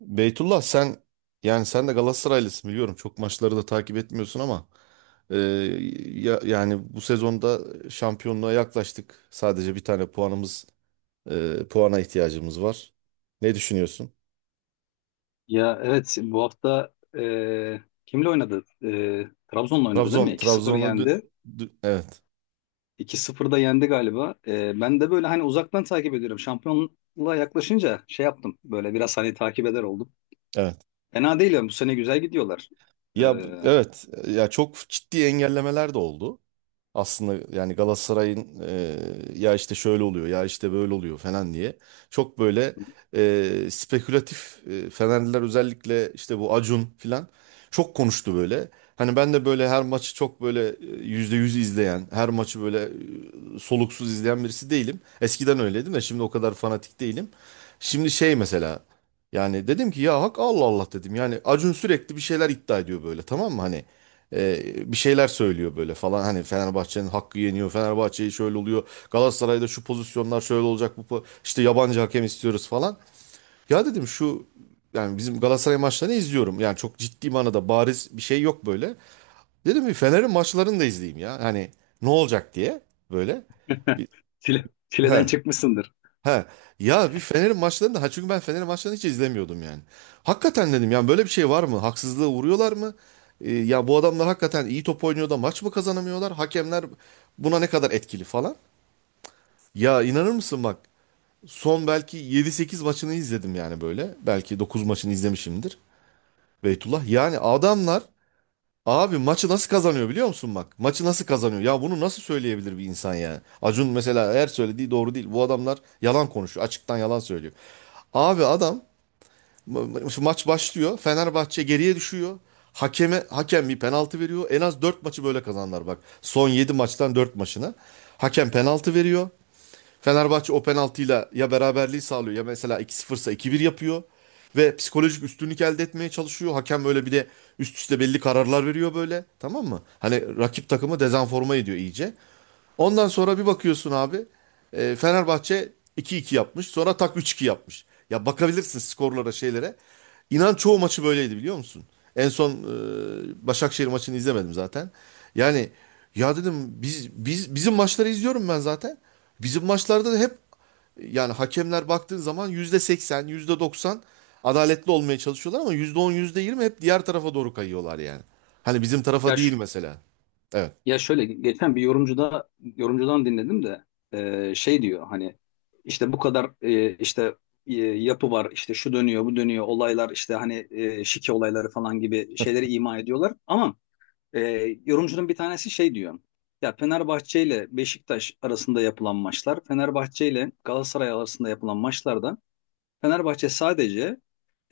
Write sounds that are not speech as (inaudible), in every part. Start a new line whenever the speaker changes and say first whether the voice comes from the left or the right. right: Beytullah, sen yani sen de Galatasaraylısın biliyorum. Çok maçları da takip etmiyorsun ama yani bu sezonda şampiyonluğa yaklaştık. Sadece bir tane puanımız, puana ihtiyacımız var. Ne düşünüyorsun?
left: Ya, evet, bu hafta kimle oynadı? Trabzon'la oynadı değil mi?
right: Trabzon
left: 2 sıfır
right: Trabzon'a dü-
left: yendi.
right: dü- evet,
left: 2-0 da yendi galiba. Ben de böyle hani uzaktan takip ediyorum. Şampiyonluğa yaklaşınca şey yaptım. Böyle biraz hani takip eder oldum.
right: evet.
left: Fena değil yani bu sene güzel gidiyorlar. E,
right: Evet. Ya çok ciddi engellemeler de oldu. Aslında yani Galatasaray'ın, ya işte şöyle oluyor ya işte böyle oluyor falan diye, çok böyle spekülatif, Fenerliler özellikle işte bu Acun falan çok konuştu böyle. Hani ben de böyle her maçı çok böyle, %100 izleyen, her maçı böyle soluksuz izleyen birisi değilim. Eskiden öyleydim de şimdi o kadar fanatik değilim. Şimdi şey, mesela yani dedim ki, ya hak, Allah Allah dedim. Yani Acun sürekli bir şeyler iddia ediyor böyle, tamam mı, hani? Bir şeyler söylüyor böyle falan, hani Fenerbahçe'nin hakkı yeniyor, Fenerbahçe'yi şöyle oluyor, Galatasaray'da şu pozisyonlar şöyle olacak, işte yabancı hakem istiyoruz falan. Ya dedim şu, yani bizim Galatasaray maçlarını izliyorum, yani çok ciddi manada bariz bir şey yok böyle. Dedim bir Fener'in maçlarını da izleyeyim, ya hani ne olacak diye, böyle.
left: (laughs)
right: Bir-
left: çileden
right: he.
left: çıkmışsındır.
right: He. Ya bir Fener'in maçlarını da, ha, çünkü ben Fener'in maçlarını hiç izlemiyordum yani. Hakikaten dedim, yani böyle bir şey var mı? Haksızlığa uğruyorlar mı? Ya bu adamlar hakikaten iyi top oynuyor da maç mı kazanamıyorlar? Hakemler buna ne kadar etkili falan? Ya inanır mısın bak, son belki yedi sekiz maçını izledim yani böyle. Belki 9 maçını izlemişimdir. Beytullah, yani adamlar... Abi, maçı nasıl kazanıyor biliyor musun bak? Maçı nasıl kazanıyor? Ya bunu nasıl söyleyebilir bir insan yani? Acun mesela, eğer söylediği doğru değil. Bu adamlar yalan konuşuyor. Açıktan yalan söylüyor. Abi adam, ma- maç başlıyor. Fenerbahçe geriye düşüyor. Hakem bir penaltı veriyor. En az 4 maçı böyle kazanlar bak. Son 7 maçtan 4 maçına. Hakem penaltı veriyor. Fenerbahçe o penaltıyla ya beraberliği sağlıyor, ya mesela 2-0 ise 2-1 yapıyor. Ve psikolojik üstünlük elde etmeye çalışıyor. Hakem böyle bir de üst üste belli kararlar veriyor böyle. Tamam mı? Hani rakip takımı dezenforma ediyor iyice. Ondan sonra bir bakıyorsun abi, Fenerbahçe 2-2 yapmış. Sonra tak, 3-2 yapmış. Ya bakabilirsin skorlara, şeylere. İnan çoğu maçı böyleydi biliyor musun? En son, Başakşehir maçını izlemedim zaten. Yani ya dedim, bizim maçları izliyorum ben zaten. Bizim maçlarda da hep, yani hakemler baktığın zaman %80 yüzde doksan adaletli olmaya çalışıyorlar, ama %10 yüzde yirmi hep diğer tarafa doğru kayıyorlar yani. Hani bizim tarafa
left: Ya
right: değil
left: şu,
right: mesela. Evet,
left: Ya şöyle geçen bir yorumcudan dinledim de şey diyor hani işte bu kadar işte yapı var, işte şu dönüyor, bu dönüyor, olaylar işte, hani şike olayları falan gibi şeyleri ima ediyorlar, ama e, yorumcunun bir tanesi şey diyor: ya Fenerbahçe ile Beşiktaş arasında yapılan maçlar, Fenerbahçe ile Galatasaray arasında yapılan maçlarda Fenerbahçe sadece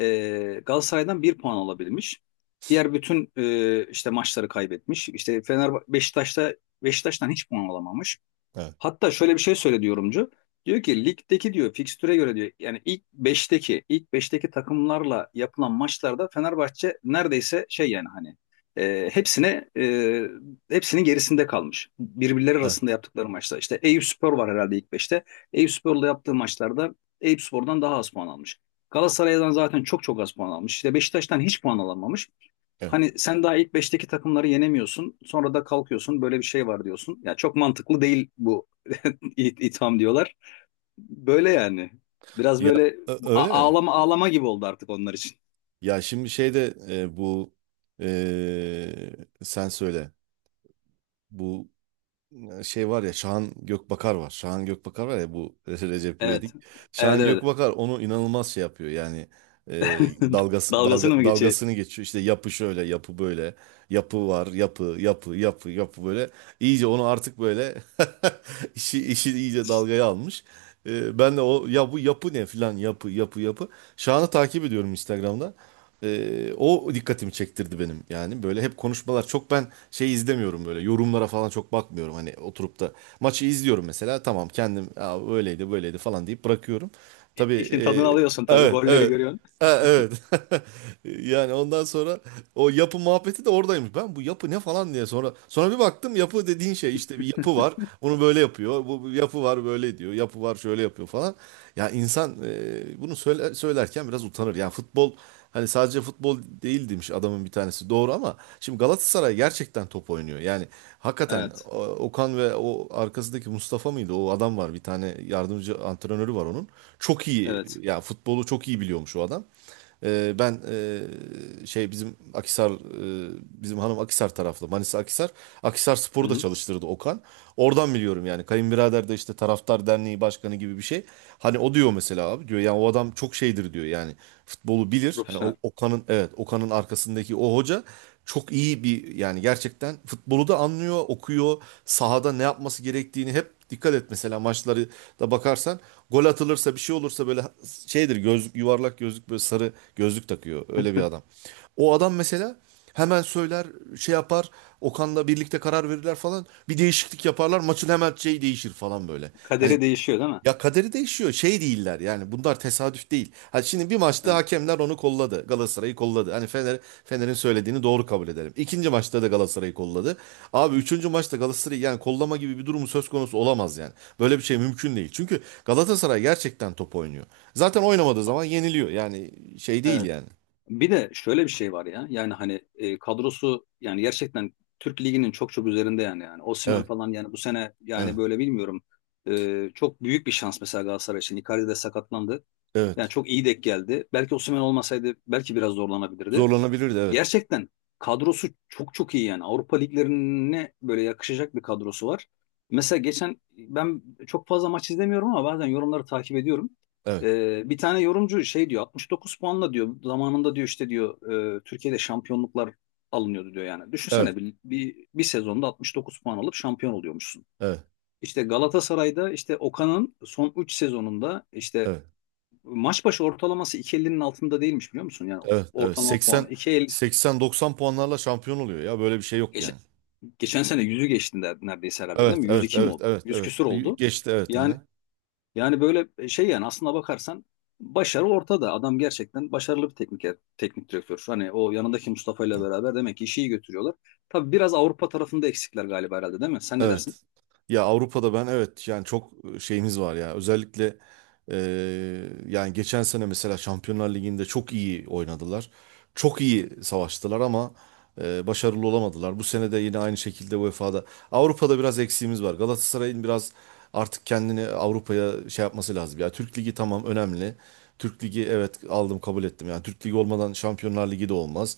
left: Galatasaray'dan bir puan alabilmiş. Diğer bütün işte maçları kaybetmiş. İşte Fener Beşiktaş'ta, Beşiktaş'tan hiç puan alamamış.
right: evet,
left: Hatta şöyle bir şey söyledi yorumcu. Diyor ki ligdeki, diyor, fikstüre göre, diyor, yani ilk beşteki, ilk beşteki takımlarla yapılan maçlarda Fenerbahçe neredeyse şey, yani hani e, hepsine e, hepsinin gerisinde kalmış. Birbirleri arasında
right: evet,
left: yaptıkları maçta. İşte Eyüpspor var herhalde ilk 5'te. Eyüpspor'la yaptığı maçlarda Eyüpspor'dan daha az puan almış. Galatasaray'dan zaten çok çok az puan almış. İşte Beşiktaş'tan hiç puan alamamış.
right: evet.
left: Hani sen daha ilk beşteki takımları yenemiyorsun. Sonra da kalkıyorsun, böyle bir şey var diyorsun. Ya çok mantıklı değil bu. İ- itham diyorlar. Böyle yani. Biraz
right: Ya
left: böyle a-
right: öyle mi?
left: ağlama ağlama gibi oldu artık onlar için.
right: Ya şimdi şeyde, bu, e, sen söyle. Bu... şey var ya, Şahan Gökbakar var. Şahan Gökbakar var ya bu (laughs) Recep
left: Evet.
right: İvedik.
left: Evet,
right: Şahan
left: evet.
right: Gökbakar onu inanılmaz şey yapıyor yani, e,
left: (laughs) Dalgasını mı geçiyor?
right: dalgasını geçiyor. İşte yapı şöyle, yapı böyle, yapı var, yapı, yapı, yapı, yapı böyle. İyice onu artık böyle (laughs) işi iyice dalgaya almış. Ben de o, ya bu yapı ne filan, yapı, yapı, yapı. Şahan'ı takip ediyorum Instagram'da. O dikkatimi çektirdi benim yani, böyle hep konuşmalar çok, ben şey izlemiyorum böyle, yorumlara falan çok bakmıyorum, hani oturup da maçı izliyorum mesela, tamam kendim "Aa, öyleydi böyleydi" falan deyip bırakıyorum,
left: İ-
right: tabii.
left: İşin tadını alıyorsun tabii.
right: Evet,
left: Golleri
right: evet.
left: görüyorsun.
right: Ha, evet. (laughs) Yani ondan sonra, o yapı muhabbeti de oradaymış, ben bu yapı ne falan diye sonra bir baktım, yapı dediğin şey işte bir yapı var, onu böyle yapıyor, bu yapı var böyle, diyor yapı var, şöyle yapıyor falan. Ya insan, bunu söylerken biraz utanır ya, futbol... Hani sadece futbol değil demiş adamın bir tanesi. Doğru, ama şimdi Galatasaray gerçekten top oynuyor. Yani hakikaten
left: Evet.
right: Okan ve o arkasındaki Mustafa mıydı? O adam var. Bir tane yardımcı antrenörü var onun. Çok iyi.
left: Evet.
right: Ya futbolu çok iyi biliyormuş o adam. Ben, şey bizim Akisar, bizim hanım Akisar taraflı, Manisa Akisar Spor'u da
left: Hı-hı.
right: çalıştırdı Okan. Oradan biliyorum yani, kayınbirader de işte taraftar derneği başkanı gibi bir şey. Hani o diyor mesela, abi diyor. Yani o adam çok şeydir, diyor. Yani futbolu bilir. Hani o
left: Profesyonel.
right: Okan'ın, evet, Okan'ın arkasındaki o hoca çok iyi bir, yani gerçekten futbolu da anlıyor, okuyor. Sahada ne yapması gerektiğini hep, dikkat et mesela maçları da bakarsan, gol atılırsa bir şey olursa böyle şeydir, gözlük, yuvarlak gözlük böyle, sarı gözlük takıyor, öyle bir adam. O adam mesela hemen söyler, şey yapar, Okan'la birlikte karar verirler falan, bir değişiklik yaparlar, maçın hemen şey değişir falan böyle. Hani
left: Kaderi değişiyor değil mi?
right: ya, kaderi değişiyor. Şey değiller yani. Bunlar tesadüf değil. Ha şimdi bir maçta
left: Evet.
right: hakemler onu kolladı. Galatasaray'ı kolladı. Hani Fener'in söylediğini doğru kabul edelim. İkinci maçta da Galatasaray'ı kolladı. Abi, üçüncü maçta Galatasaray'ı yani, kollama gibi bir durumu söz konusu olamaz yani. Böyle bir şey mümkün değil. Çünkü Galatasaray gerçekten top oynuyor. Zaten oynamadığı
left: A-
right: zaman yeniliyor. Yani şey değil
left: Evet.
right: yani.
left: Bir de şöyle bir şey var ya. Yani hani kadrosu yani gerçekten Türk Ligi'nin çok çok üzerinde yani. Yani Osimhen
right: Evet,
left: falan yani bu sene yani
right: evet,
left: böyle bilmiyorum. Çok büyük bir şans mesela Galatasaray için. Icardi de sakatlandı. Yani
right: evet.
left: çok iyi denk geldi. Belki Osimhen olmasaydı belki biraz zorlanabilirdi.
right: Zorlanabilirdi, evet.
left: Gerçekten kadrosu çok çok iyi yani. Avrupa liglerine böyle yakışacak bir kadrosu var. Mesela geçen ben çok fazla maç izlemiyorum ama bazen yorumları takip ediyorum.
right: Evet,
left: Bir tane yorumcu şey diyor, 69 puanla, diyor, zamanında, diyor, işte, diyor, Türkiye'de şampiyonluklar alınıyordu, diyor yani.
right: evet,
left: Düşünsene, bir sezonda 69 puan alıp şampiyon oluyormuşsun.
right: evet,
left: İşte Galatasaray'da işte Okan'ın son 3 sezonunda işte
right: evet,
left: maç başı ortalaması 2,50'nin altında değilmiş, biliyor musun? Yani
right: evet, evet.
left: ortalama puanı
right: 80
left: 2,50.
right: 80-90 puanlarla şampiyon oluyor ya. Böyle bir şey yok
left: geçen,
right: yani.
left: geçen sene 100'ü geçti, neredeyse herhalde, değil
right: Evet,
left: mi? Yüz
right: evet,
left: iki mi
right: evet,
left: oldu?
right: evet,
left: 100
right: evet.
left: küsur oldu.
right: Geçti, evet.
left: Yani
right: Aha.
left: yani böyle şey, yani aslına bakarsan başarı ortada. Adam gerçekten başarılı bir teknik direktör. Hani o yanındaki Mustafa ile beraber demek ki işi iyi götürüyorlar. Tabii biraz Avrupa tarafında eksikler galiba herhalde, değil mi? Sen ne dersin?
right: Evet. Ya Avrupa'da ben, evet yani çok şeyimiz var ya. Özellikle yani geçen sene mesela Şampiyonlar Ligi'nde çok iyi oynadılar. Çok iyi savaştılar, ama başarılı olamadılar. Bu sene de yine aynı şekilde UEFA'da. Avrupa'da biraz eksiğimiz var. Galatasaray'ın biraz artık kendini Avrupa'ya şey yapması lazım. Ya, Türk Ligi tamam, önemli. Türk Ligi evet, aldım, kabul ettim. Yani Türk Ligi olmadan Şampiyonlar Ligi de olmaz.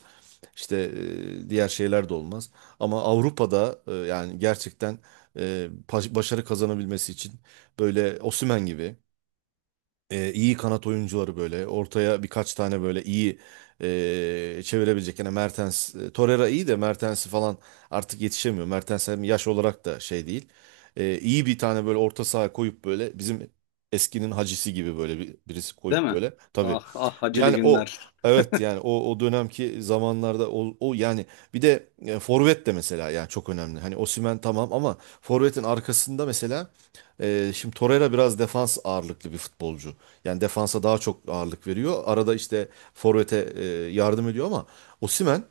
right: İşte, diğer şeyler de olmaz. Ama Avrupa'da, yani gerçekten, başarı kazanabilmesi için böyle Osimhen gibi, iyi kanat oyuncuları böyle ortaya birkaç tane böyle iyi, çevirebilecek. Yani Mertens, Torreira iyi de, Mertens'i falan artık yetişemiyor. Mertens hem yaş olarak da şey değil. İyi bir tane böyle orta saha koyup böyle, bizim eskinin hacisi gibi böyle birisi
left: Değil
right: koyup
left: mi?
right: böyle. Tabii.
left: Ah ah, Hacılı
right: Yani o,
left: günler.
right: evet yani, o dönemki zamanlarda o yani, bir de, forvet de mesela yani çok önemli. Hani Osimhen tamam ama forvetin arkasında mesela, şimdi Torreira biraz defans ağırlıklı bir futbolcu. Yani defansa daha çok ağırlık veriyor. Arada işte forvete, yardım ediyor, ama Osimhen,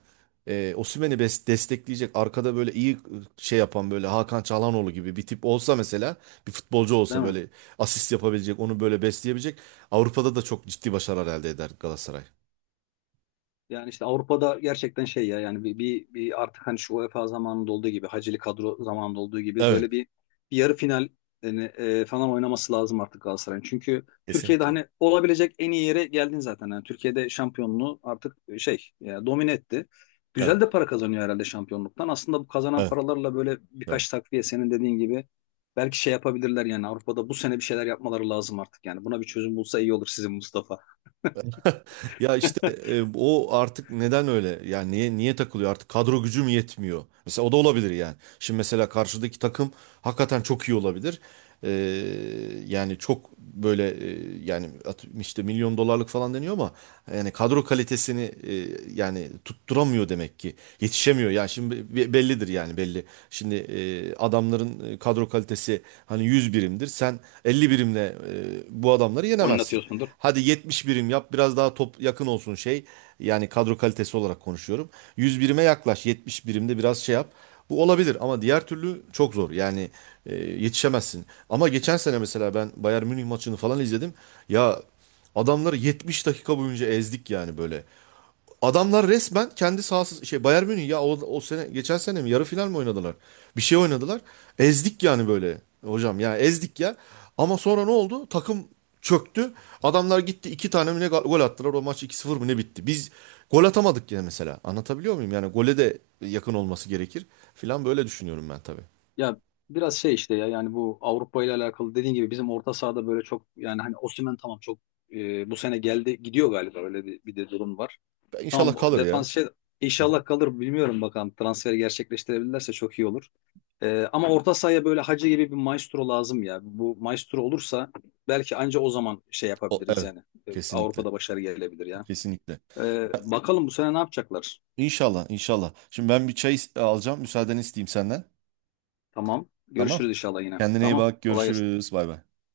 right: Osimhen'i destekleyecek arkada böyle iyi, şey yapan böyle Hakan Çalhanoğlu gibi bir tip olsa mesela, bir futbolcu
left: Değil
right: olsa
left: mi?
right: böyle, asist yapabilecek, onu böyle besleyebilecek, Avrupa'da da çok ciddi başarılar elde eder Galatasaray.
left: Yani işte Avrupa'da gerçekten şey ya, yani bir artık, hani şu UEFA zamanında olduğu gibi, Hacili kadro zamanında olduğu gibi, böyle
right: Evet.
left: bir yarı final yani, falan oynaması lazım artık Galatasaray'ın. Çünkü Türkiye'de
right: Kesinlikle.
left: hani olabilecek en iyi yere geldin zaten. Yani Türkiye'de şampiyonluğu artık şey, domine etti. Güzel
right: Evet.
left: de para kazanıyor herhalde şampiyonluktan. Aslında bu kazanan
right: Evet.
left: paralarla böyle
right: Tamam.
left: birkaç takviye, senin dediğin gibi, belki şey yapabilirler yani. Avrupa'da bu sene bir şeyler yapmaları lazım artık. Yani buna bir çözüm bulsa iyi olur sizin Mustafa.
right: Ya işte,
left: (laughs)
right: o artık neden öyle? Yani niye takılıyor artık? Kadro gücü mü yetmiyor? Mesela o da olabilir yani. Şimdi mesela karşıdaki takım hakikaten çok iyi olabilir. E, yani çok böyle, yani işte milyon dolarlık falan deniyor ama, yani kadro kalitesini, yani tutturamıyor demek ki. Yetişemiyor. Yani şimdi bellidir yani, belli. Şimdi, adamların, kadro kalitesi hani 100 birimdir. Sen 50 birimle, bu adamları yenemezsin.
left: Oynatıyorsundur.
right: Hadi 70 birim yap, biraz daha top yakın olsun şey. Yani kadro kalitesi olarak konuşuyorum. 100 birime yaklaş, 70 birimde biraz şey yap. Bu olabilir, ama diğer türlü çok zor. Yani, yetişemezsin. Ama geçen sene mesela ben Bayern Münih maçını falan izledim. Ya, adamları 70 dakika boyunca ezdik yani böyle. Adamlar resmen kendi sahası, şey, Bayern Münih, ya o sene, geçen sene mi yarı final mi oynadılar? Bir şey oynadılar. Ezdik yani böyle hocam, ya ezdik ya. Ama sonra ne oldu? Takım çöktü. Adamlar gitti, iki tane mi ne gol attılar. O maç 2-0 mı ne bitti. Biz gol atamadık yine mesela. Anlatabiliyor muyum? Yani gole de yakın olması gerekir filan böyle düşünüyorum ben, tabii.
left: Ya biraz şey işte, ya yani bu Avrupa ile alakalı, dediğin gibi bizim orta sahada böyle çok, yani hani Osimhen tamam, çok bu sene geldi gidiyor galiba, öyle bir de durum var.
right: Ben
left: Tamam,
right: İnşallah
left: o
right: kalır ya.
left: defans şey,
right: Hı hı.
left: inşallah kalır, bilmiyorum, bakalım transferi gerçekleştirebilirlerse çok iyi olur. Ama orta sahaya böyle Hacı gibi bir maestro lazım ya. Bu maestro olursa belki anca o zaman şey
right: O,
left: yapabiliriz
right: evet.
left: yani. E,
right: Kesinlikle.
left: Avrupa'da başarı gelebilir ya.
right: Kesinlikle.
left: Bakalım bu sene ne yapacaklar?
right: İnşallah, inşallah. Şimdi ben bir çay alacağım. Müsaadeni isteyeyim senden.
left: Tamam,
right: Tamam.
left: görüşürüz inşallah yine.
right: Kendine iyi
left: Tamam,
right: bak.
left: kolay gelsin.
right: Görüşürüz. Bay bay.